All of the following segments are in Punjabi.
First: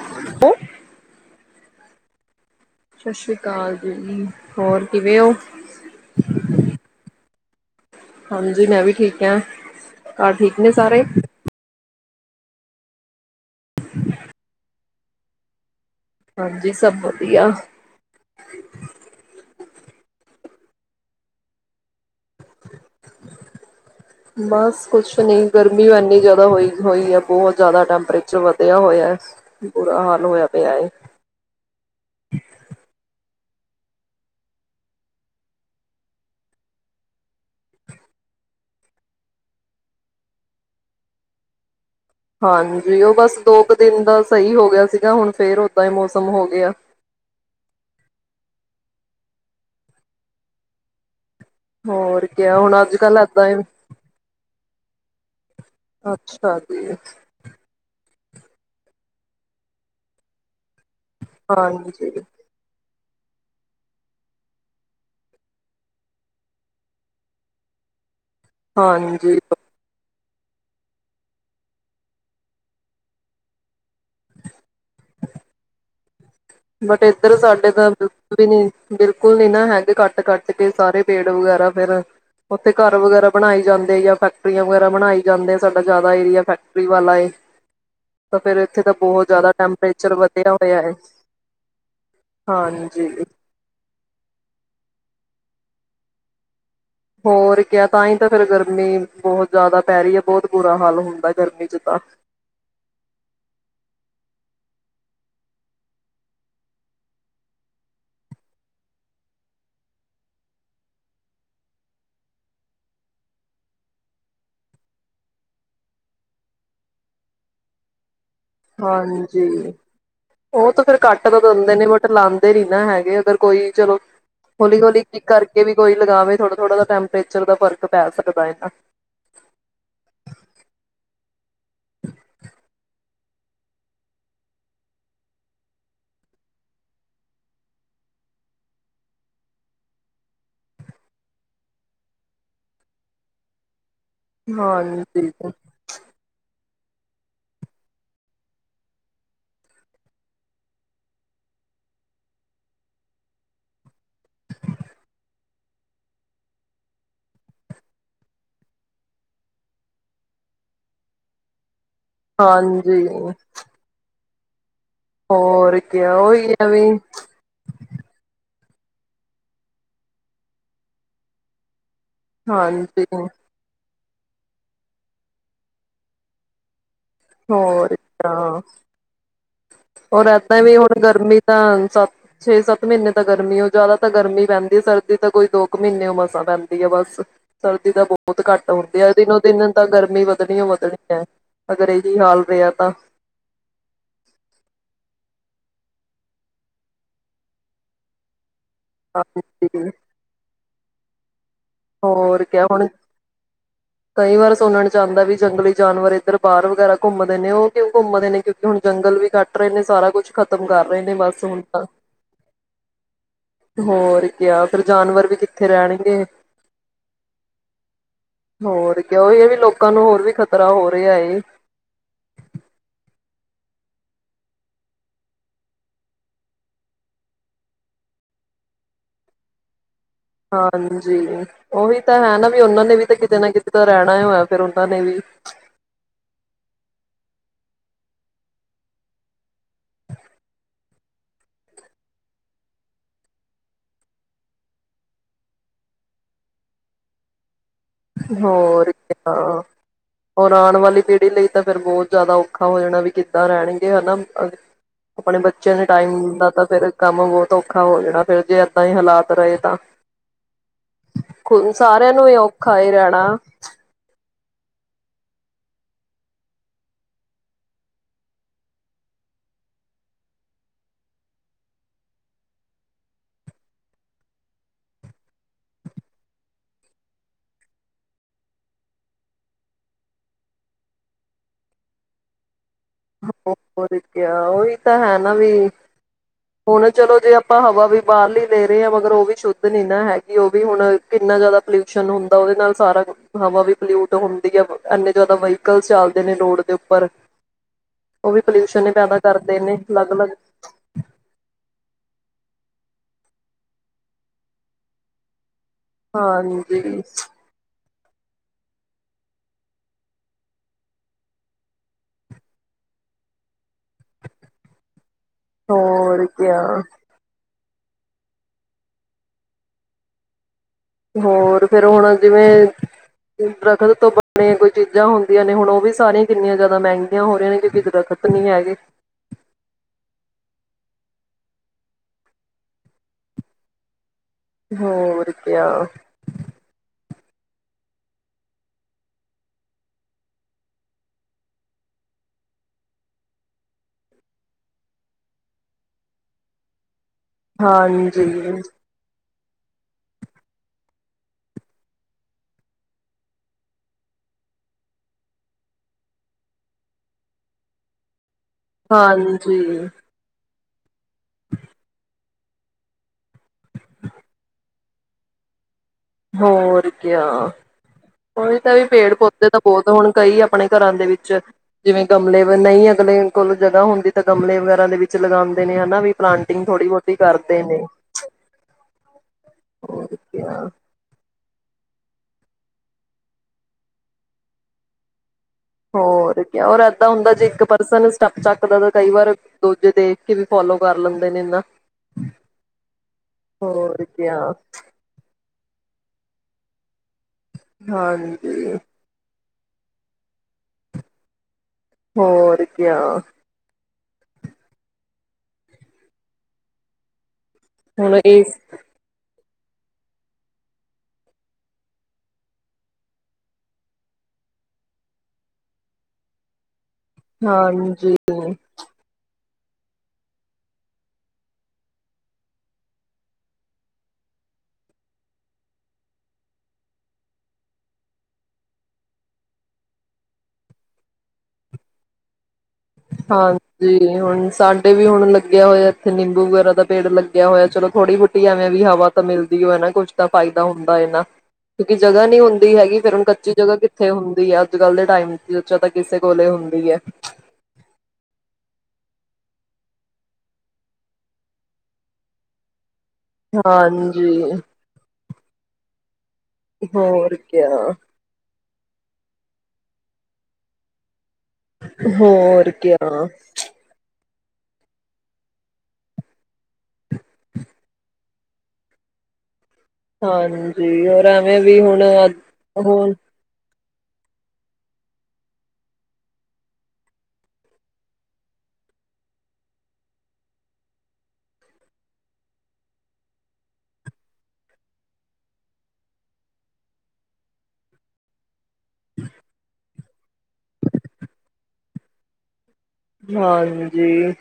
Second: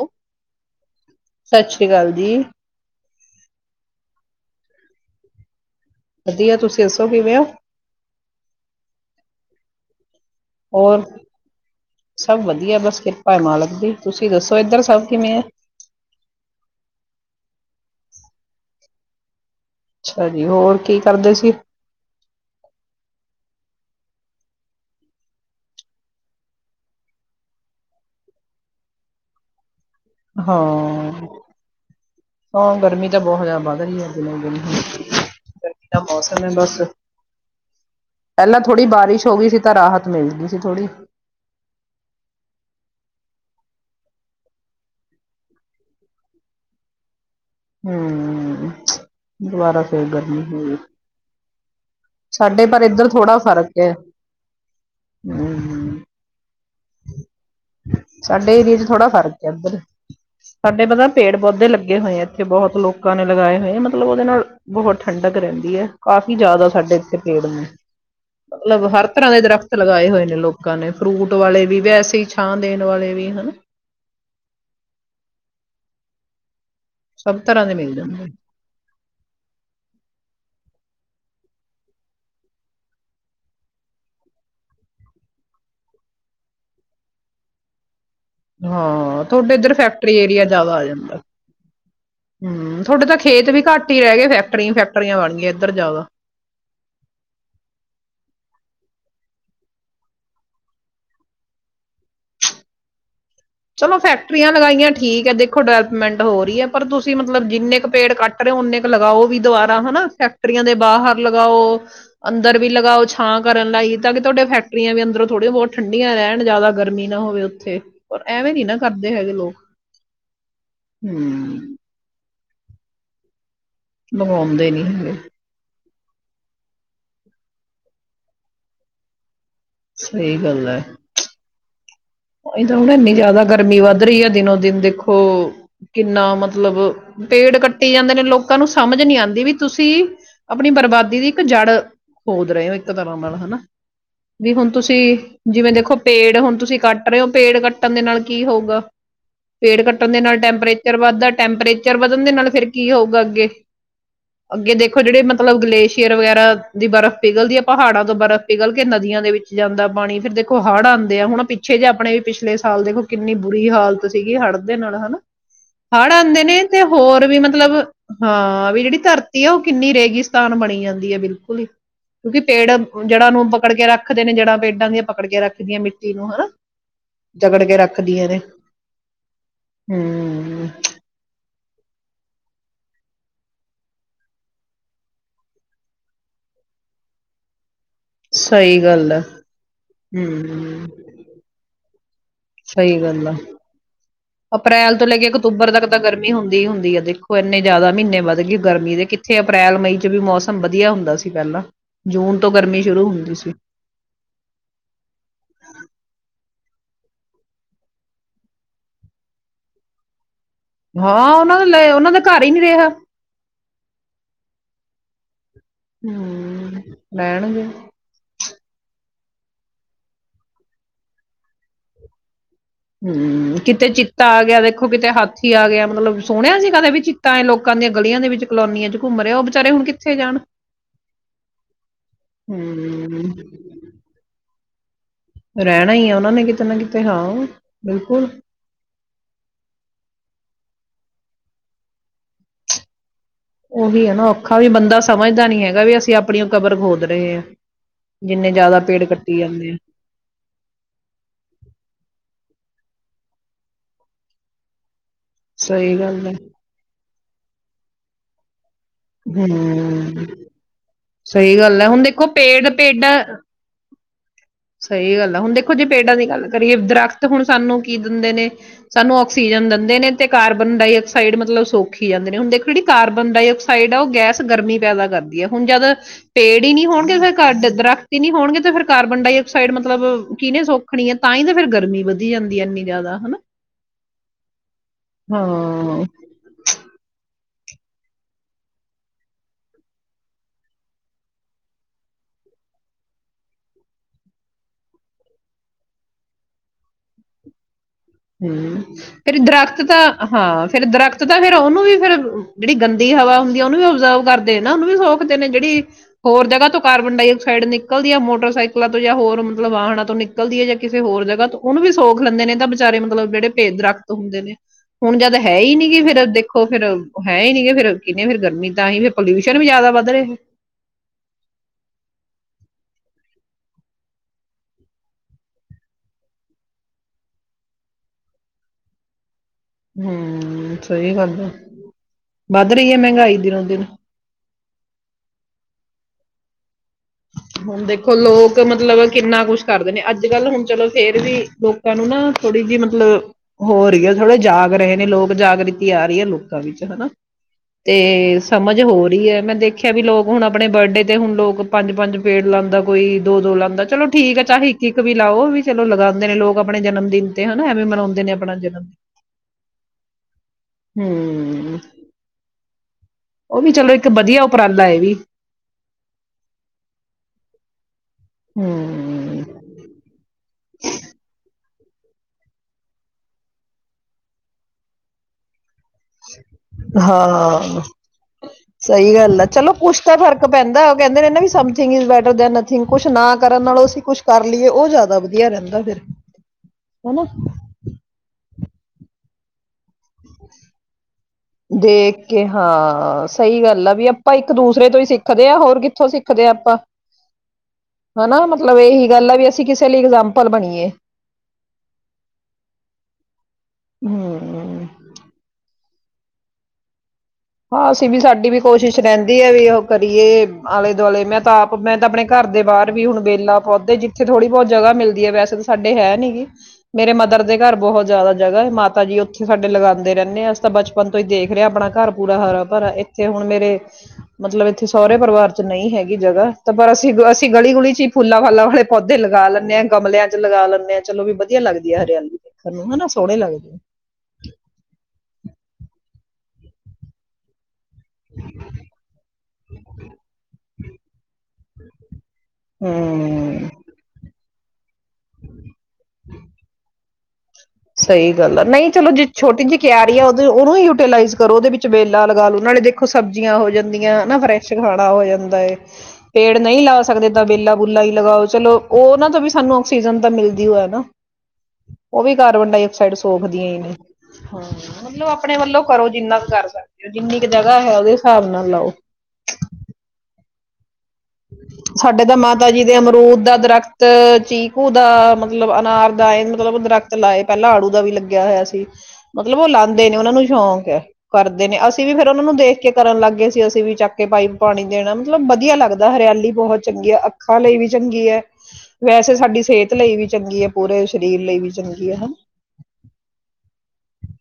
ਹੈ, ਸਤਿ ਸੱਚ ਸਤਿ ਸ਼੍ਰੀ ਅਕਾਲ ਜੀ। ਸ਼ਸਰੀ ਅਕਾਲ ਦੀਦੀ ਹੋਰ ਕਿਵੇਂ ਹੋ ਵਧੀਆ ਤੁਸੀਂ ਦੱਸੋ ਕਿਵੇਂ ਹੋ ਹਾਂਜੀ ਮੈਂ ਵੀ ਠੀਕ ਹਾਂ। ਘਰ ਠੀਕ ਨੇ ਸਾਰੇ। ਹੋਰ ਸਭ ਵਧੀਆ ਬਸ ਕਿਰਪਾ ਹੈ ਮਾਲਕ ਦੀ ਤੁਸੀਂ ਦੱਸੋ ਏਧਰ ਸਭ ਕਿਵੇਂ ਆ। ਹਾਂਜੀ, ਸਭ ਵਧੀਆ। ਅੱਛਾ ਜੀ, ਹੋਰ ਕੀ ਕਰਦੇ ਸੀ। ਬਸ ਕੁਛ ਨਹੀਂ ਗਰਮੀ ਓ ਇਨੀ ਜਿਆਦਾ ਹੋਈ ਹੋਈ ਹੈ ਬਹੁਤ ਜਿਆਦਾ ਟੈਂਪਰੇਚਰ ਵਧਿਆ ਹੋਇਆ ਹੈ। ਬੁਰਾ ਹਾਲ ਹੋਇਆ ਪਿਆ ਹਾਂ ਹਾਂ ਗਰਮੀ ਤਾਂ ਬਹੁਤ ਜਿਆਦਾ ਵੱਧ ਰਹੀ ਹੈ ਦਿਨੋ ਦਿਨ ਗਰਮੀ ਦਾ ਮੌਸਮ ਹੈ, ਬਸ ਪਹਿਲਾਂ ਥੋੜੀ ਬਾਰਿਸ਼ ਹੋ ਗਈ ਸੀ ਤਾਂ ਰਾਹਤ ਮਿਲ ਗਈ ਸੀ ਥੋੜ੍ਹੀ ਹਾਂਜੀ ਉਹ ਬਸ ਦੋ ਕੁ ਦਿਨ ਦਾ ਸਹੀ ਹੋ ਗਿਆ ਸੀ ਗਾ, ਹੁਣ ਫੇਰ ਓਦਾਂ ਹੀ ਮੌਸਮ ਹੋ ਗਿਆ। ਹੂੰ ਦੁਬਾਰਾ ਫੇਰ ਗਰਮੀ ਹੋ ਗਈ। ਹੋਰ ਕਿਆ ਸਾਡੇ ਹੁਣ ਪਰ ਅੱਜ ਇੱਧਰ ਕੱਲ ਥੋੜ੍ਹਾ ਏਦਾਂ ਹੀ ਫ਼ਰਕ ਹੈ। ਹੂੰ, ਅੱਛਾ, ਤੀਰਥ [inaudible] ਸਾਡੇ ਏਰੀਏ ਚ ਥੋੜ੍ਹਾ ਫ਼ਰਕ ਹੈ ਉੱਧਰ ਸਾਡੇ ਪਤਾ ਪੇੜ ਪੌਦੇ ਲੱਗੇ ਹਾਂਜੀ ਹੋਏ ਆ ਇੱਥੇ ਬਹੁਤ ਲੋਕ ਾਂ ਨੇ ਲਗਾਏ ਹੋਏ ਮਤਲਬ ਉਹਦੇ ਨਾਲ ਬਹੁਤ ਠੰਡਕ ਰਹਿੰਦੀ ਹੈ ਕਾਫ਼ੀ ਜ਼ਿਆਦਾ ਸਾਡੇ ਇੱਥੇ ਪੇੜ ਨੂੰ ਮਤਲਬ ਹਰ ਤਰ੍ਹਾਂ ਹਾਂਜੀ ਦੇ ਦਰਖਤ ਲਗਾਏ ਹੋਏ ਨੇ ਲੋਕਾਂ ਨੇ ਫਰੂਟ ਵਾਲੇ ਵੀ ਵੈਸੇ ਹੀ ਛਾਂ ਦੇਣ ਵਾਲੇ ਵੀ ਹਾ ਬਟ ਇੱਧਰ ਸਭ ਤਰ੍ਹਾਂ ਸਾਡੇ ਦੇ ਤਾਂ ਮਿਲ ਜਾਂਦੇ ਬਿਲਕੁਲ ਵੀ ਨੀ ਬਿਲਕੁਲ ਨੀ ਹੈਗੇ ਕੱਟ ਕੱਟ ਕੇ ਸਾਰੇ ਪੇਡ ਵਗੈਰਾ ਫਿਰ ਉੱਥੇ ਘਰ ਵਗੈਰਾ ਬਣਾਏ ਜਾਂਦੇ ਜਾਂ ਫੈਕਟਰੀਆਂ ਵਗੈਰਾ ਬਣਾਈ ਜਾਂਦੇ ਆ ਸਾਡਾ ਜ਼ਿਆਦਾ ਏਰੀਆ ਫੈਕਟਰੀ ਵਾਲਾ ਏ ਤਾਂ ਫੇਰ ਇੱਥੇ ਤਾਂ ਹਾਂ ਬਹੁਤ ਜ਼ਿਆਦਾ ਤੁਹਾਡੇ ਇਧਰ ਟੈਂਪਰੇਚਰ ਫੈਕਟਰੀ ਏਰੀਆ ਵਧਿਆ ਜਿਆਦਾ ਹੋਇਆ ਆ ਹੈ ਜਾਂਦਾ ਹਮ ਤੁਹਾਡੇ ਹਾਂਜੀ। ਤਾਂ ਖੇਤ ਵੀ ਘੱਟ ਕੀ ਰਹਿ ਗਏ ਫੈਕਟਰੀਆਂ ਫੈਕਟਰੀਆਂ ਬਣ ਗੀਆਂ ਇੱਧਰ ਜ਼ਿਆਦਾ ਹੋਰ ਕਿਹਾ ਤਾਹੀ ਤਾਂ ਫੇਰ ਗਰਮੀ ਬਹੁਤ ਜਿਹਦਾ ਪੈ ਰਹੀ ਹੈ ਬਹੁਤ ਬੁਰਾ ਹਾਲ ਹੁੰਦਾ ਗਰਮੀ ਚ ਤਾਂ ਚਲੋ ਫੈਕਟਰੀਆਂ ਲਗਾਈਆਂ ਠੀਕ ਹੈ ਦੇਖੋ ਡਿਵੈਲਪਮੈਂਟ ਹੋ ਰਹੀ ਹੈ ਪਰ ਤੁਸੀਂ ਮਤਲਬ ਜਿੰਨੇ ਕੁ ਪੇੜ ਕੱਟ ਰਹੇ ਹੋ ਓਨੇ ਕੁ ਲਗਾਓ ਵੀ ਦੁਬਾਰਾ ਹਨਾ ਫੈਕਟਰੀਆਂ ਦੇ ਬਾਹਰ ਲਗਾਓ ਅੰਦਰ ਵੀ ਲਗਾਓ ਛਾਂ ਕਰਨ ਲਈ ਤਾਂ ਕਿ ਤੁਹਾਡੇ ਫੈਕਟਰੀਆਂ ਵੀ ਅੰਦਰ ਥੋੜੀਆਂ ਬਹੁਤ ਠੰਡੀਆਂ ਰਹਿਣ ਜ਼ਿਆਦਾ ਗਰਮੀ ਨਾ ਹੋਵੇ ਉੱਥੇ ਪਰ ਐਵੇਂ ਨੀ ਨਾ ਕਰਦੇ ਹੈਗੇ ਹਾਂਜੀ ਲੋਕ ਉਹ ਤਾਂ ਫੇਰ ਘਟ ਲਗਾਂਦੇ ਹਮ ਨੇ ਬਟਨ ਲਾਦੇ [unintelligible] ਕੋਈ ਚਲੋ ਲਗਾਉਂਦੇ ਹੌਲੀ ਨੀ ਹੌਲੀ ਹੈਗੇ ਇਕ ਕਰਕੇ ਵੀ ਗੋਈ ਲਗਾਵੇ ਥੋੜ੍ਹਾ ਥੋੜ੍ਹਾ ਜ ਟੈਂਪਰੇਚਰ ਦਾ ਫਰਕ ਪੈ ਸਕਦਾ ਇਹਦਾ ਸਹੀ ਗੱਲ ਹੈ ਇਦ ਹੁਣ ਇੰਨੀ ਜ਼ਿਆਦਾ ਗਰਮੀ ਵੱਧ ਰਹੀ ਹੈ ਦਿਨੋ ਦਿਨ ਦੇਖੋ ਕਿੰਨਾ ਮਤਲਬ ਪੇੜ ਕੱਟੀ ਜਾਂਦੇ ਨੇ ਲੋਕਾਂ ਨੂੰ ਸਮਝ ਨੀ ਆਓਂਦੀ ਵੀ ਤੁਸੀਂ ਆਪਣੀ ਬਰਬਾਦੀ ਦੀ ਇੱਕ ਜੜ ਖੋਦ ਰਹੇ ਹੋ ਇੱਕ ਤਰ੍ਹਾਂ ਨਾਲ ਹਨਾ ਵੀ ਹੁਣ ਤੁਸੀਂ ਹਾਂਜੀ, ਜਿਵੇ ਦੇਖੋ ਪੇੜ ਹੁਣ ਤੁਸੀਂ ਅਰੇ ਪੇੜ ਕੱਟਣ ਦੇ ਨਾਲ ਕੀ ਹੋਊਗਾ ਪੇੜ ਕੱਟਣ ਦੇ ਨਾਲ ਟੈਂਪਰੇਚਰ ਵੱਧਦਾ ਟੈਂਪਰੇਚਰ ਵੱਧਣ ਦੇ ਨਾਲ ਫਿਰ ਕੀ ਹੋਊਗਾ ਅੱਗੇ ਅੱਗੇ ਦੇਖੋ ਜਿਹੜੇ ਮਤਲਬ ਗਲੇਸ਼ੀਅਰ ਵਗੈਰਾ ਦੀ ਬਰਫ਼ ਪਿਘਲਦੀ ਹੈ ਪਹਾੜਾਂ ਤੋਂ ਬਰਫ਼ ਪਿਘਲ ਕੇ ਨਦੀਆਂ ਦੇ ਵਿੱਚ ਜਾਂਦਾ ਪਾਣੀ ਫਿਰ ਦੇਖੋ ਹੜ੍ਹ ਆਉਂਦੇ ਹੁਣ ਪਿੱਛ [unintelligible] ਆਪਣੇ ਪਿਛਲੇ ਸਾਲ ਦੇਖੋ ਹਾਂਜੀ ਕਿੰਨੀ ਬੁਰੀ ਹਾਲਤ [unintelligible] ਦੇ ਨਾਲ ਹਨ ਹੋਰ ਹੜ੍ਹ ਕਿਆ ਆਉਂਦੇ ਉਹੀ ਨੇ ਆ ਵੀ ਤੇ ਹੋਰ ਵੀ ਮਤਲਬ ਹਾ ਵੀ ਜਿਹੜੀ ਧਰਤੀ ਆ ਉਹ ਕਿੰਨੀ ਰੇਗੀ ਸਥਾਨ ਬਣੀ ਜਾਂਦੀ ਹੈ ਬਿਲਕੁਲ ਹੀ ਕਿਉਂਕਿ ਹਾਂਜੀ ਪੇੜ ਜੜਾਂ ਨੂੰ ਪਕੜ ਕੇ ਰੱਖ ਰੱਖਦੇ ਨੇ ਜਿਹੜਾ ਭੇਡਾਂ ਨੇ ਪਕੜ ਕੇ ਰੱਖਦੀਆਂ ਮਿੱਟੀ ਨੂੰ ਹਨਾ ਜਗੜ ਕੇ ਹੋਰ ਰੱਖਦੀ ਹੈ ਕਿਆ ਨੇ ਹੋਰ ਏਥਿ ਹਮ ਵੀ ਹੁਣ ਗਰਮੀ ਤਾਂ ਸੱਤ ਛੇ ਸੱਤ ਮਹੀਨੇ ਤਾਂ ਗਰਮੀ ਹੋ ਜਿਆਦਾ ਤਾਂ ਗਰਮੀ ਪੈਂਦੀ ਸਰਦੀ ਤਾਂ ਕੋਈ ਦੋ ਕੁ ਮਹੀਨੇ ਹੋ ਮਸਾਂ ਪੈਂਦੀ ਹੈ ਬਸ ਸਰਦੀ ਤਾਂ ਬਹੁਤ ਘੱਟ ਸਹੀ ਹੁੰਦੀ ਗੱਲ ਹੈ ਆ ਦਿਨੋ ਦਿਨ ਤਾਂ ਗਰਮੀ ਵਧਦੀ ਹਮ ਵਧਦੀ ਹੈ ਅਗਰ ਇਹੀ ਕੀ ਹਾਲ ਰਿਹਾ ਤਾਂ ਸਹੀ ਗੱਲ ਆ ਅਪ੍ਰੈਲ ਤੋਂ ਲੈ ਕੇ ਅਕਤੂਬਰ ਤੱਕ ਤਾਂ ਗਰਮੀ ਹੁੰਦੀ ਹੁੰਦੀ ਹੈ ਦੇਖੋ ਇਨੇ ਜ਼ਿਆਦਾ ਮਹੀਨੇ ਵੱਧ ਗਏ ਗਰਮੀ ਦੇ ਕਿੱਥੇ ਅਪ੍ਰੈਲ ਹਾਂਜੀ ਮਈ ਚ ਵੀ ਮੌਸਮ ਵੱਧ ਵਧੀਆ ਹੁੰਦਾ ਸੀ ਪਹਿਲਾ ਹੋਰ ਕਿਆ ਹੁਣ, ਕਈ ਵਾਰ ਸੁਣਨ ਚ ਆਂਦਾ ਵੀ ਜੰਗਲ ਵਿਚ ਜਾਨਵਰ ਇੱਧਰ ਬਾਹਰ ਵਗੈਰਾ ਘੁੰਮਦੇ ਨੇ ਉਹ ਕਿਉਂ ਘੁੰਮਦੇ ਨਹੀ ਕਿਉਂਕਿ ਹੁਣ ਜੰਗਲ ਵੀ ਕੱਟ ਰਹੇ ਨੇ ਸਾਰਾ ਕੁੱਛ ਖਤਮ ਕਰ ਰਹੇ ਨੇ ਹਾਂ ਬਸ ਉਹਨਾਂ ਹੁਣ ਦਾ ਤਾਂ ਲੈ ਉਹਨਾਂ ਦਾ ਘਰ ਹੀ ਨੀ ਰਿਹਾ ਹੋਰ ਕਿਆ। ਜਾਨਵਰ ਵੀ ਇਥੇ ਰਹਿਣਗੇ ਲੈਣਗੇ ਕਿ ਉਹੀ ਹੈ ਵੀ ਲੋਕਾਂ ਨੂੰ ਹੋਰ ਵੀ ਖ਼ਤਰਾ ਹੋ ਰਿਹਾ ਏ। ਹੂੰ ਕਿਤੇ ਚਿੱਤਾ ਆ ਗਿਆ ਦੇਖੋ ਕਿਤੇ ਹਾਥੀ ਆ ਗਿਆ ਮਤਲਬ ਸੁਣਿਆ ਸੀ ਕਦੇ ਵੀ ਚਿੱਤਾ ਏ ਲੋਕਾਂ ਦੀਆਂ ਗਲੀਆਂ ਦੇ ਵਿੱਚ ਕਲੋਨੀਆਂ ਚ ਘੁੰਮ ਰਿਹਾ ਉਹ ਵਿਚਾਰੇ ਹੁਣ ਕਿਥੇ ਹਾਂਜੀ, ਉਹ ਵੀ ਤਾਂ ਹੈ ਨਾ ਵੀ ਉਹਨਾਂ ਨੇ ਵੀ ਤਾਂ ਹਮ ਕਿਤੇ ਨਾ ਕਿਤੇ ਤਾਂ ਰਹਿਣਾ। ਆ ਫਿਰ ਉਹਨਾਂ ਨੇ ਵੀ ਰਹਿਣਾ ਹੀ ਆ ਉਹਨਾਂ ਨੇ ਕਿਤੇ ਨਾ ਕਿਤੇ ਹਾਂ ਬਿਲਕੁਲ ਉਹੀ ਹੈ ਨਾ ਔਖਾ ਵੀ ਬੰਦਾ ਸਮਝਦਾ ਨੀ ਹੈਗਾ ਵੀ ਅਸੀਂ ਆਪਣੀ ਕਬਰ ਖੋਦ ਰਹੇ ਹਾ। ਹੋਰ ਕਿਆ। ਆ ਹੁਣ ਆਣ ਵਾਲੀ ਪੀੜ੍ਹੀ ਲਈ ਤਾਂ ਫੇਰ ਬਹੁਤ ਜ਼ਿਆਦਾ ਔਖਾ ਹੋ ਜਾਣਾ ਵੀ ਕਿੱਦਾਂ ਰਹਿਣਗੇ ਹਨਾ। ਆਪਣੇ ਬੱਚਿਆਂ ਨੇ ਸਹੀ ਗੱਲ ਹੈ ਟਾਈਮ ਦਾ ਤਾਂ ਫੇਰ ਕੰਮ ਬਹੁਤ ਔਖਾ ਹੋ ਜਾਣਾ ਫੇਰ ਜੇ ਹੀ ਹਾਲਾਤ ਰਹੇ ਤਾਂ ਹੂੰ ਸਹੀ ਗੱਲ ਹੈ ਹੁਣ ਸਾਰਿਆਂ ਦੇਖੋ ਨੂੰ ਹੀ ਪੇੜ ਔਖਾ ਪੇਡਾਂ ਰਹਿਣਾ ਸਹੀ ਗੱਲ ਆ ਹੁਣ ਦੇਖੋ ਜੇ ਪੇਡਾਂ ਦੀ ਗੱਲ ਕਰੀਏ ਦਰਖਤ ਹੁਣ ਸਾਨੂੰ ਕੀ ਦਿੰਦੇ ਨੇ ਸਾਨੂੰ ਆਕਸੀਜਨ ਦਿੰਦੇ ਨੇ ਤੇ ਕਾਰਬਨ ਡਾਇਆਕਸਾਈਡ ਮਤਲਬ ਸੌਖੀ ਜਾਂਦੇ ਨੇ ਹੁਣ ਦੇਖੋ ਜਿਹੜੀ ਕਾਰਬਨ ਡਾਇਆਕਸਾਈਡ ਸਾਈਡ ਉਹ ਗੈਸ ਗਰਮੀ ਪੈਦਾ ਕਰਦੀ ਹੈ ਹੁਣ ਜਦ ਪੇੜ ਹੀ ਨਹੀਂ ਹੋਣਗੇ ਫਿਰ ਘੱਟ ਦਰਖਤ ਹੀ ਨਹੀਂ ਹੋਣਗੇ ਤੇ ਫਿਰ ਕਾਰਬਨ ਡਾਇਆਕਸਾਈਡ ਮਤਲਬ ਕਿਹਨੇ ਸੌਖਣੀ ਹੈ ਤਾਂ ਹੀ ਤਾਂ ਫ਼ਿਰ ਗਰਮੀ ਵਧੀ ਜਾਂਦੀ ਹੈ ਇੰਨੀ। ਜ਼ਿਆਦਾ ਹਨਾ ਹੋਰ ਕਿਆ ਉਹੀ ਤਾਂ ਹੈ ਨਾ ਵੀ ਹਾਂ ਹੁਣ ਚਲੋ ਜੇ ਆਪਾਂ ਹਵਾ ਵੀ ਬਾਹਰਲੀ ਲੈ ਰਹੇ ਹਾਂ ਮਗਰ ਉਹ ਵੀ ਸ਼ੁੱਧ ਨਹੀਂ ਨਾ ਹੈਗੀ ਉਹ ਵੀ ਹੁਣ ਕਿੰਨਾ ਜ਼ਿਆਦਾ ਪੋਲਿਊਸ਼ਨ ਹੁੰਦਾ ਉਹਦੇ ਨਾਲ ਸਾਰਾ ਹਵਾ ਵੀ ਪੋਲਿਊਟ ਹੁੰਦੀ ਹੈ ਇੰਨੇ ਜ਼ਿਆਦਾ ਵਹੀਕਲਸ ਚੱਲਦੇ ਨੇ ਰੋਡ ਦੇ ਉੱਪਰ ਉਹ ਵੀ ਹੂੰ ਪੋਲਿਊਸ਼ਨ ਪੈਦਾ ਫਿਰ ਕਰਦੇ ਨੇ ਦਰਖਤ ਅਲੱਗ ਤਾਂ ਅਲੱਗ ਹਾਂ ਫੇਰ ਦਰਖਤ ਤਾਂ ਫੇਰ ਉਹਨੂੰ ਵੀ ਫਿਰ ਜਿਹੜੀ ਗੰਦੀ ਹਵਾ ਹੁੰਦੀ ਉਹਨੂੰ ਵੀ ਓਬਜਰਵ ਕਰਦੇ ਨੇ ਨਾ ਉਹਨੂੰ ਵੀ ਸੋਖਦੇ ਨੇ ਜਿਹੜੀ ਹੋਰ ਜਗ੍ਹਾ ਤੋਂ ਹਾਂਜੀ ਕਾਰਬਨ ਡਾਇਆਕਸਾਈਡ ਨਿਕਲ ਦੀ ਹੈ ਮੋਟਰਸਾਈਕਲਾਂ ਤੋਂ ਜਾਂ ਹੋਰ ਮਤਲਬ ਵਾਹਨਾਂ ਤੋਂ ਨਿਕਲਦੀ ਹੈ ਜਾਂ ਕਿਸੇ ਹੋਰ ਜਗ੍ਹਾ ਤੋਂ ਉਹਨੂੰ ਵੀ ਸੋਖ ਲੈਂਦੇ ਨੇ ਤਾਂ ਵਿਚਾਰੇ ਮਤਲਬ ਜਿਹੜੇ ਪੇਡ ਦਰਖ਼ਤ ਹੁੰਦੇ ਨੇ। ਹੁਣ ਜਦ ਹੈ ਹੀ ਨੀ ਗ ਫੇਰ ਹੋਰ ਕਿਆ ਦੇਖੋ ਫੇਰ ਹੈ ਹੀ ਨੀ ਗਏ। ਫੇਰ ਕੀ ਨੇ ਫਿਰ ਗਰਮੀ ਤਾਂ ਹੀ ਫਿਰ ਪੋਲਿਊਸ਼ਨ ਵੀ ਜ਼ਿਆਦਾ ਵੱਧ ਰਹੇ ਹੈ। ਹੋਰ ਫੇਰ ਹੁਣ ਜਿਵੇਂ ਦਰੱਖ਼ਤ ਤੋਂ ਬਣੇ ਕੋਈ ਚੀਜ਼ਾਂ ਹੁੰਦੀਆਂ ਨੇ ਹੁਣ ਉਹ ਵੀ ਸਾਰੀਆਂ ਕਿੰਨੀਆਂ ਜ਼ਿਆਦਾ ਮਹਿੰਗੀਆਂ ਹੋ ਰਹੀਆਂ ਨੇ ਕਿਉਂਕਿ ਦਰੱਖਤ ਨਹੀਂ ਹੈਗੇ। ਹੂੰ ਸਹੀ ਗੱਲ ਆ ਵੱਧ ਰਹੀ ਹੈ ਮਹਿੰਗਾਈ ਦਿਨੋ ਦਿਨ ਹੋਰ ਕਿਆ। ਹੁਣ ਦੇਖੋ ਲੋਕ ਮਤਲਬ ਕਿੰਨਾ ਕੁਛ ਕਰਦੇ ਨੇ ਅੱਜ ਕੱਲ ਹੁਣ ਚਲੋ ਫੇਰ ਵੀ ਲੋਕਾਂ ਨੂੰ ਨਾ ਥੋੜ੍ਹੀ ਜਿਹੀ ਮਤਲਬ ਹੋ ਰਹੀ ਹੈ ਥੋੜੇ ਜਾਗ ਰਹੇ ਨੇ ਲੋਕ ਜਾਗ੍ਰਿਤੀ ਆ ਰਹੀ ਹੈ ਲੋਕਾਂ ਵਿੱਚ ਹਨਾ। ਤੇ ਹਾਂਜੀ ਸਮਝ ਹੋ ਰਹੀ ਹੈ। ਮੈਂ ਦੇਖਿਆ ਵੀ ਲੋਕ ਹੁਣ ਆਪਣੇ ਬਰਡੇ ਤੇ ਹੁਣ ਲੋਕ ਪੰਜ ਪੰਜ ਪੇੜ ਲਾਦਾ ਕੋਈ ਦੋ-ਦੋ ਲਾਦਾ ਚਲੋ ਠੀਕ ਹੈ ਚਾਹੇ ਇੱਕ ਇੱਕ ਵੀ ਲਾਓ ਵੀ ਚਲੋ ਲਗਾਦੇ ਨੇ ਲੋਕ ਆਪਣੇ ਜਨਮ ਦਿਨ ਤੇ ਹਨਾ ਐਵੇਂ ਮਨਾਉਂਦੇ ਨੇ ਆਪ। ਹਾਂਜੀ ਜੀ [inaudible] ਉਹ ਵੀ ਚਲੋ ਇੱਕ ਵਧੀਆ ਉਪਰਾਲਾ ਹੈ ਵੀ ਉ ਤਾਂ ਵੀ ਪੇੜ ਹਮ ਪੌਦੇ ਤਾਂ ਬਹੁਤ ਹੁਣ ਕਈ ਆਪਣੇ ਘਰਾਂ ਦੇ ਵਿੱਚ ਜਿਵੇਂ ਗਮਲੇ ਨਹੀਂ ਅਗਲੇ ਕੋਲ ਜਗ੍ਹਾ ਹੁੰਦੀ ਤਾਂ ਗਮਲੇ ਵਗੈਰਾ ਦੇ ਵਿੱਚ ਲਗਾਉਂਦੇ ਨੇ ਹਨਾ ਵੀ ਪਲਾਂਟਿੰਗ ਥੋੜ੍ਹੀ ਬਹੁਤੀ ਕਰਦੇ ਨੇ ਹਾਂ ਸਹੀ ਗੱਲ ਆ ਚਲੋ ਕੁੱਛ ਹੋਰ ਤਾਂ ਫ਼ਰਕ ਕਿਆ ਪੈਂਦਾ ਕ ਕਹਿੰਦੇ ਨੇ ਨਾ ਵੀ something is better than nothing ਕੁਛ ਨਾ ਕਰਨ ਨਾਲੋਂ ਅਸੀਂ ਕੁਛ ਕਰ ਲਈਏ ਉਹ ਜ਼ਿਆਦਾ ਵਧੀਆ ਰਹਿੰਦਾ ਫਿਰ ਹੋਰ ਕ ਰ ਇਏਦਾਂ ਹਨਾ ਹੁੰਦਾ ਜੇ ਇੱਕ ਪਰਸਨ ਸਟਪ ਚੱਕ ਪਦਾ ਕਈ ਵਾਰ ਦੂਜੇ ਦੇਖ ਕੇ ਵੀ ਫੋਲੋ ਕਰ ਲੈਂਦੇ ਨੇ ਨਾ ਦੇਖ ਕੇ ਹਾਂ ਸਹੀ ਗੱਲ ਆ ਹੋਰ ਵੀ ਆਪਾਂ ਇੱਕ ਕਿਆ ਦੂਸਰੇ ਤੋਂ ਹੀ ਸਿੱਖਦੇ ਹਾਂ ਹੋਰ ਕਿੱਥੋਂ ਸਿੱਖਦੇ ਹਾਂ ਆਪਾਂ ਹਨਾ ਹਾਂਜੀ ਮਤਲਬ ਇਹੀ ਗੱਲ ਆ ਵੀ ਅਸੀਂ ਕਿਸੇ ਲਈ ਇਗਜਾਮਪਲ ਬਣੀਏ ਹੋਰ ਕ ਹਮਮ ਹਾਂ ਅਸੀਂ ਵੀ ਹੁਣ ਸਾਡੀ ਇਸ ਵੀ ਕੋਸ਼ਿਸ਼ ਰਹਿੰਦੀ ਵੀ ਉਹ ਕਰੀਏ ਆਲੇ ਦੁਆਲੇ ਮੈਂ ਤਾਂ ਆਪ ਮੈਂ ਤਾਂ ਆਪਣੇ ਘਰ ਦੇ ਬਾਹਰ ਵੀ ਹੁਣ ਵੇਲਾ ਪੌਦੇ ਜਿੱਥੇ ਥੋੜੀ ਬਹੁਤ ਜਗ੍ਹਾ ਮਿਲਦੀ ਹੈ ਵੈਸੇ ਤਾਂ ਸਾਡੇ ਹੈ ਨੀ ਗ ਮੇਰੇ ਮਦਰ ਦੇ ਘਰ ਬਹੁਤ ਜਿਆਦਾ ਹਾਂਜੀ ਜਗ੍ਹਾ ਹੈ ਮਾਤਾ ਜੀ ਉੱਥੇ ਸਾਡੇ ਲਗਾਉਂਦੇ ਰਹਿੰਦੇ ਆ ਅਂ ਬਪਨ ਤੋਂ ਹੀ ਦੇਖ ਰਹੇਾਂ ਆਪਣਾ ਘਰ ਪੂਰਾ ਹਰਾ ਪਰ ਇੱਥੇ ਹੁਣ ਮੇਰੇ ਮਤਲਬ ਇੱਥੇ ਸਹੁਰੇ ਪਰਿਵਾਰ ਚ ਨਹੀਂ ਹੈਗੀ ਜਗ੍ਹਾ ਤੇ ਪਰ ਅਸੀਂ ਅਸੀਂ ਗਲੀ ਗੁਲੀ ਚ ਹੀ ਫੁਲਾਂ ਫਾਲਾਂ ਵਾਲੇ ਪੌਦੇ ਲਗਾ ਲੈਂਦੇ ਹਾਂ ਗਮਲਿਆਂ ਚ ਲਗਾ ਲੈਂਦੇ ਹਾਂ ਚਲੋ ਵੀ ਵਧੀਆ ਲੱਗਦੀ ਹੈ ਹਰਿਆਲੀ ਤੇ ਹਾਂਜੀ ਹੁਣ ਸਾਡੇ ਵੀ ਹੁਣ ਲੱਗਿਆ ਹੋਇਆ ਇੱਥੇ ਨਿੰਬੂ ਵਗੈਰਾ ਦਾ ਪੇੜ ਲੱਗਿਆ ਹੋਇਆ ਚਲੋ ਥੋੜ੍ਹੀ ਫਹੁਟੀ ਐਵੇਂ ਵੀ ਹਵਾ ਤਾਂ ਮਿਲਦੀ ਹੋ ਹੈ ਨਾ ਕੁਛ ਤਾਂ ਫਾਇਦਾ ਹੁੰਦਾ ਇਹਨਾ ਕਿਉਂਕਿ ਜਗ੍ਹਾ ਹੁੰਦੀ ਹੈਗੀ ਫ਼ਿਰ ਹੁਣ ਕੱਚੀ ਹਮ ਜਗ੍ਹਾ ਕਿੱਥੇ ਹੁੰਦੀ ਆ ਅੱਜ ਕੱਲ ਦੇ ਟਾਈਮ ਦੀਾ ਤਾਂ ਕਿਸੇ ਕੋਲੇ ਹੁੰਦੀ ਹੈ ਸਹੀ ਗੱਲ ਆ ਨਹੀਂ ਚਲੋ ਜੇ ਛੋਟੀ ਜਿਹੀ ਕਿਆਰੀ ਆ ਉਹ ਉਹਨੂੰ ਯੂਟੀਲਾਈਜ਼ ਕਰੋ ਉਹਦੇ ਵਿੱਚ ਵੇਲਾ ਲਗਾ ਲਓ ਉਹਨਾਂ ਨੇ ਦੇ ਖੋ ਸਬਜ਼ੀਆਂ ਹੋ ਜਾਂਦੀਆਂ ਨਾ ਹਾਂਜੀ ਫਰੈਸ਼ ਖਾਣਾ ਹੋ ਜਾਂਦਾ ਦਾ ਹੈ ਪੇੜ ਨਹੀਂ ਲਾ ਸਕਦੇ ਹੋਰ ਤਾਂਾਂ ਵੇਲਾ ਕਿਆ ਬੁੱਲਾ ਹੀ ਲਗਾਓ ਚਲੋ ਉਹਨਾਂ ਤੋਂ ਵੀ ਸਾਨੂੰ ਆਕਸੀਜਨ ਤਾਂ ਮਿਲਦੀ ਹੋ ਹੈ ਨਾ ਉਹ ਵੀ ਹਾਂ ਕਾਰਬਨ ਡਾਇਆਕਸਾਈਡ ਸੋਖਦੀਆਂ ਹੀ ਨੇ ਹਾਂ ਮਤਲਬ ਆਪਣੇ ਵੱਲੋਂ ਕਰੋ ਜਿੰਨਾ ਕੁ ਕਰ ਸਕਦੇ ਹੋ ਜਿੰਨੀ ਕੁ ਜਗ੍ਹਾ ਹੈ ਉਹਦੇ ਹਿਸਾਬ ਨਾਲ ਲਓ ਹਰ ਸਾਡੇ ਤਾਂ ਮਾਤਾ ਜੀ ਦੇ ਹੁਣ ਅਮਰੂਦ ਦਾ ਦਰਖਤ ਤੇ ਚੀਕੂ ਦਾ ਮਤਲਬ ਅਨਾਰ ਦਾਏ ਮਤਲਬ ਦਰਖਤ ਲਾਏ ਪਹਿਲਾਂ ਆੜੂ ਦਾ ਵੀ ਲੱਗਿਆ ਹੋਇਆ ਸੀ। ਮਤਲਬ ਉਹ ਲਾਂਦੇ ਨੇ ਉਹਨਾ ਨੂੰ ਸ਼ੌਕ ਏ। ਕਰਦੇ ਨੇ ਅਸੀਂ ਵੀ ਫੇਰ ਉਹਨਾ ਨੂੰ ਦੇਖ ਕੇ ਕਰਨ ਲੱਗ ਗਏ ਸੀ ਅਸੀਂ ਵੀ ਚੱਕ ਕੇ ਪਾਈਪ ਪਾਣੀ ਦੇਣਾ ਮਤਲਬ ਵਧੀਆ ਲੱਗਦਾ ਦਾ ਹਰਿਆਲੀ ਬੋਹਤ ਚੰਗੀ ਏ ਅੱਖਾਂ ਲਈ ਵੀ ਚੰਗੀ ਏ। ਵੈਸੇ ਸਾਡੀ ਸੇਤ ਲਈ ਵੀ ਚੰਗੀ ਏ ਪੂਰੇ ਸਰੀਰ ਲਈ ਵੀ ਚੰਗੀ ਏ ਹੇਨਾ। ਹਨ। ਜੀ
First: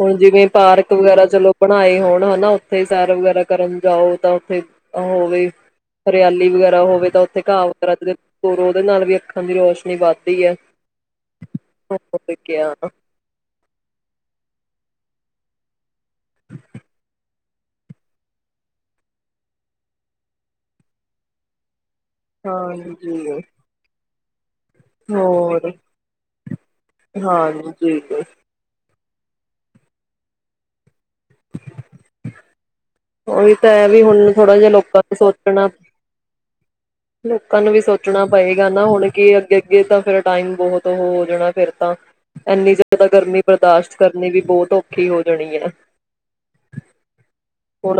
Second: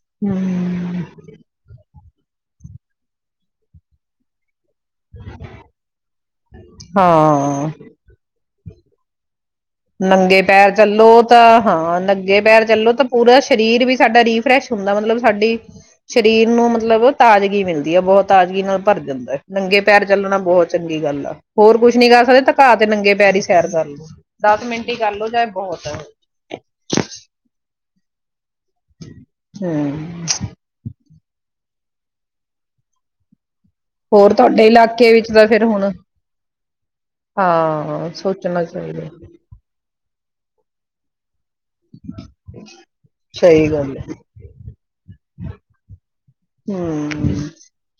ਹੁਨ ਜਿਵੇਂ ਪਾਰਕ ਹਮ ਵਗੈਰਾ ਚਲੋ ਬਣਾਏ ਹੋਣ। ਹੇਨਾ ਉੱਥੇ ਸੈਰ ਵਗੈਰਾ ਕਰਨ ਜਾਓ ਤਾਂ ਉੱਥੇ ਹੋਵੇ ਹਰਿਆਲੀ ਵਗੈਰਾ ਹੋਵੇ ਤਾਂ ਉੱਥੇ ਘਾਹ ਹਾਂ ਵਗਰਾ [unintelligible] ਹੋਰ ਉਹਦੇ ਨਾਲ ਵੀ ਦੀ ਰੋਸ਼ਨੀ ਨੰਗੇ ਵੱਧਦੀ ਹੈ। ਪੈਰ ਚੱਲੋ ਤਾਂ ਹਾਂ ਨੰ ਹੋਰ ਗੇ ਪੈਰ ਕਿਆ ਚੱਲੋ ਤਾਂ ਪੂਰਾ ਸਰੀਰ ਵੀ ਸਾਡਾ ਰੀਫਰੈਸ਼ ਹੁੰਦਾ ਮਤਲਬ ਸਾਡੀ ਸਰੀਰ ਨੂੰ ਮਤਲਬ ਤਾਜ਼ਗੀ ਮਿਲਦੀ ਆ ਬੋਤ ਤਾਜ਼ਗੀ ਨਾਲ ਭਰ ਜਾਂਦਾ ਨੰਗੇ ਪੈਰ ਚੱਲਣਾ ਬੋਤ ਚੰਗੀ ਗੱਲ ਆ ਹੋਰ ਕੁਝ ਕੁਛ ਨੀ ਕਰ ਸਕਦੇ ਤਾ ਘਾ ਤੇ ਨੰਗੇ ਪੈਰ ਈ ਹਾਂਜੀ ਸੈਰ ਕਰ ਲੋ। ਦਸ ਮਿੰਟ ਈ ਕਰਲੋ ਚਾਏ ਹੋਰ ਬੋਤ ਏ। ਹਾਂਜੀ ਹੁੰ [unintelligible] ਓਹੀ ਤੇ ਵੀ ਹੁਨ ਹੋਰ ਥੋੜਾ ਤੁਹਾਡੇ ਜਿਹਾ ਲੋਕਾਂ ਇਲਾਕੇ ਨੂੰ ਵਿੱਚ ਤਾਂ ਫਿਰ ਸੋਚਣਾ ਹੁਣ ਲੋਕਾਂ ਨੂੰ ਵੀ ਹਾਂ ਸੋਚਣਾ ਪਏਗਾ ਨਾ ਹੁਣ ਚਾਹੀਦਾ ਕੀ ਅੱਗੇ, ਅੱਗੇ ਤਾਂ ਫਿਰ ਟਾਈਮ ਬੋਹਤ ਹੋ ਜਾਣਾ ਫੇਰ ਤਾਂ ਇੰਨੀ ਜ਼ਿਆਦਾ ਗਰਮੀ ਸਹੀ ਬਰਦਾਸ਼ਤ ਗੱਲ ਹੈ ਕਰਨੀ ਵੀ ਬੋਤ ਔਖੀ ਖੀ ਹੋ ਜਾਣੀ ਐ। ਹੁੰ।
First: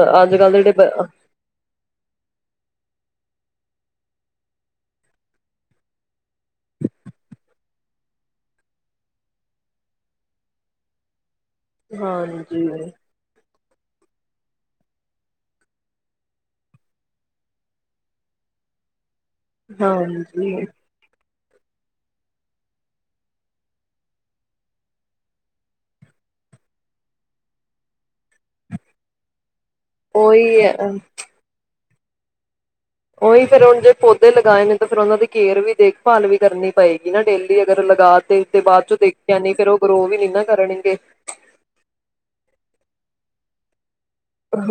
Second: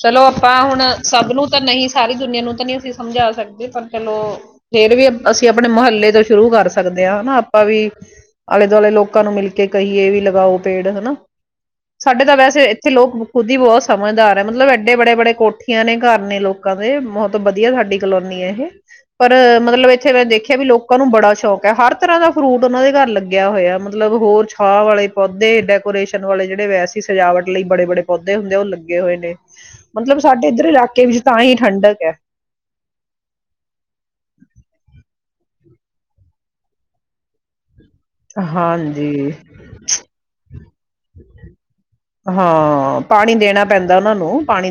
ਚਲੋ ਆਪਾਂ ਕੱਲ੍ਹ ਦੇ ਹੁਣ ਜਿਹੜੇ ਸਭ ਨੂੰ ਤਾਂ ਨਹੀਂ ਸਾਰੀ ਦੁਨੀਆਂ ਨੂੰ ਤਾਂ ਨਹੀਂ ਅਸੀਂ ਸਮਝਾ ਸਕਦੇ। ਪਰ ਚਲੋ ਫੇਰ ਵੀ ਅਸੀਂ ਆਪਨੇ ਮੁਹੱਲੇ ਤੋਂ ਸ਼ੁਰੂ ਕਰ ਸਕਦੇ ਆਂ। ਹਨਾ ਆਪਾਂ ਵੀ ਆਲੇ ਦੁਆਲੇ ਲੋਕਾਂ ਨੂੰ ਮਿਲ ਕੇ ਕਹੀਏ ਵੀ ਲਗਾਓ ਪੇੜ ਹਨਾ। ਸਾਡੇ ਤਾਂ ਵੈਸੇ ਹਾਂਜੀ, ਇੱਥੇ ਲੋਕ ਬੋ ਉਹਦੀ ਬਹੁਤ ਸਮਝਦਾਰ ਏ ਮਤਲਬ ਐਡੇ ਬੜੇ, ਬੜੇ ਕੋਠੀਆਂ ਨੇ ਘਰ ਨੇ ਲੋਕਾਂ ਦੇ ਬਹੁਤ ਵਧੀਆ ਸਾਡੀ ਕਲੋਨੀ ਏ ਇਹ। ਪਰ ਮਤਲਬ ਇੱਥੇ ਮੈਂ ਦੇਖਿਆ ਵੀ ਹਾਂਜੀ ਲੋਕਾਂ ਨੂੰ ਬੜਾ ਸ਼ੋਂ ਸ਼ੌਂਕ ਏ। ਹਰ ਤਰ੍ਹਾਂ ਦਾ ਫਰੂਟ ਉਹਨਾਂ ਦੇ ਘਰ ਲੱਗਿਆ ਹੋਇਆ ਮਤਲਬ ਹੋਰ ਛਾਹ ਵਾਲੇ ਪੌਦੇ ਡੈਕੋਰੇਸ਼ਨ ਵਾਲੇ ਜਿਹੜੇ ਵੈਸੀੇ ਸਜਾਵਟ ਲਈ ਬੜੇ, ਬੜੇ। ਪੌਦੇ ਹੁੰਦੇ ਆ ਉਹ ਲੱਗੇ ਹੋਏ ਨੇ। ਮਤਲਬ ਸਾਡੇ ਉਹੀ ਇੱਧਰ ਹੈ। ਇਲਾਕੇ ਵਿੱਚ ਤਾਂ ਹੀ ਠੰਡਕ [inaudible] ਉਹੀ ਫੇਰ ਹੁਣ ਜੇ ਪੌਦੇ ਲਗਾਏ ਨੇ ਤੇ ਫੇਰ ਉਹਨਾਂ ਦੀ ਕੇਅਰ ਵੀ ਦੇਖਭਾਲ ਵੀ ਕਰਨੀ ਪਏਗੀ ਨਾ ਡੇਲੀ। ਅਗਰ ਲਗਾ ਤੇ ਦੇ ਬਾਅਦ ਚ ਹਾਂਜੀ ਦੇਖਿਆ ਨੀ ਫੇਰ ਉਹ ਗਰੋ ਵੀ ਨੀ ਨਾ ਕਰਨਗੇ। ਹਾਂ ਪਾਣੀ ਦੇਣਾ ਪੈਂਦਾ।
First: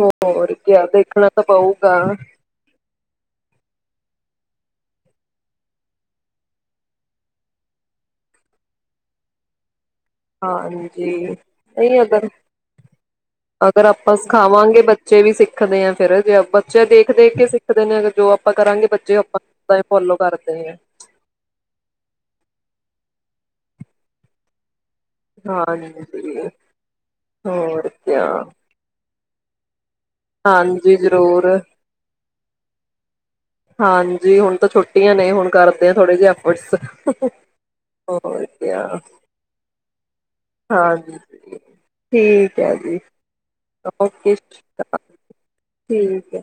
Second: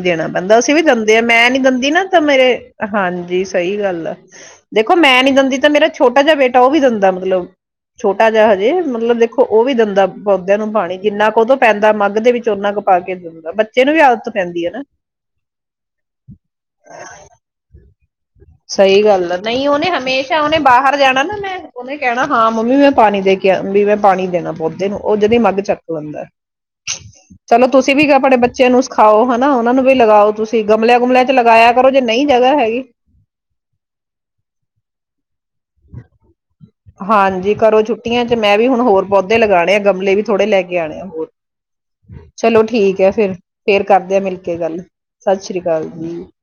ਹੋਰ ਕਿਆ ਦੇਖਣਾ ਤਾਂ ਪਊਗਾ ਦੇਖੋ ਮੈਂ ਨੀ ਦਿੰਦੀ ਤਾਂ ਮੇਰਾ ਛੋਟਾ ਜਿਹਾ ਬੇਟਾ ਉਹ ਵੀ ਦਿੰਦਾ ਮਤਲਬ ਛੋਟਾ ਜਿਹਾ ਹਜੇ ਮਤਲਬ ਦੇਖੋ ਉਹ ਵੀ ਦੰਦਾ ਹਾਂਜੀ ਨਹੀਂ ਅਗਰ ਦੇ ਵਿੱਚ ਓਨਾ ਕੁ ਪਾ ਕੇ ਦਿੰਦਾ ਅਗਰ ਬੱਚੇ ਨੂੰ ਵੀ ਆਪਾਂ ਆਦਤ ਪੈਂਦੀ ਹੈ ਸਿਖਾਵਾਂਗੇ ਨਾ ਬੱਚੇ ਵੀ ਸਿੱਖਦੇ ਆਾਂ ਫਿਰ ਜੇ ਬੱਚੇ ਦੇਖ ਦੇਖ ਕੇ ਸਿੱਖਦੇ ਨੇ ਅਰ ਜੋਾਂ ਸਹੀ ਗੱਲ ਆ ਨਹੀਂ ਉਹਨੇ ਹਮੇਸ਼ਾ ਉਹਹਨੇ ਕਰਦੇ ਆ ਬਾਹਰ ਜਾਣਾ ਨਾ ਮੈਂ ਉਹਹਨੇ ਕਹਿਣਾ ਹਾਂ ਮੰਮੀ ਮੈਂ ਪਾਣੀ ਦੇ ਕੇ ਵੀ ਮੈਂ ਪਾਣੀ ਦੇਣਾ ਪੌਦੇ ਨੂੰ ਉਹ ਜਹਦੀ ਮੱਗ ਚੱਕ ਦੈਂਦਾ ਹਾਂਜੀ ਚਲੋ ਹੋਰ ਤੁਸੀਂ ਵੀ ਕਿਆ ਆਪਣੇ ਬੱਚੇ ਨੂੰ ਸਿਖਾਓ ਹਨ ਨਾ ਉਹਨਾਂ ਨੂੰ ਵੀ ਲਗਾਓ ਤੁਸੀਂ ਹਾਂਜੀ ਗਮਲਿਆਂ ਗੁਮਲਿਆਂ ਚ ਜ਼ਰੂਰ ਲਗਾਇਆ ਕਰੋ ਜੇ ਨਹੀਂ ਜਗ੍ਹਾ ਹੈਗੀ ਹਾਂਜੀ ਹੁਣ ਤਾਂ ਛੋੱਟੀਆਂ ਨੇ ਹੁਣ ਕਰਦੇ ਆ ਥੋੜੇ ਜਿਹੇ ਐਫਰਟਸ ਹਾਂਜੀ ਘਰੋਂ ਛੁੱਟੀਆਂ ਚ ਹੋਰ ਮੈਂ ਵੀ ਹੁਣ ਕਿਆ ਹੋਰ ਪੌਦੇ ਲਗਾਣੇ ਆ ਗਮਲੇ ਵੀ ਥੋੜੇ ਲੈ ਕੇ ਆਣੇ ਆ ਹੋਰ ਹਾਂਜੀ ਠੀਕ ਚਲੋ ਜੀ ਠੀਕ ਹੈ ਫੇਿਰ ਫੇਰ ਕਰਦੇ ਆ ਓਕੇ ਮਿਲਕੇ ਗੱਲ ਸਤਿ ਸ੍ਰੀ ਅਕਾਲ ਜੀ ਠੀਕ ਹੈ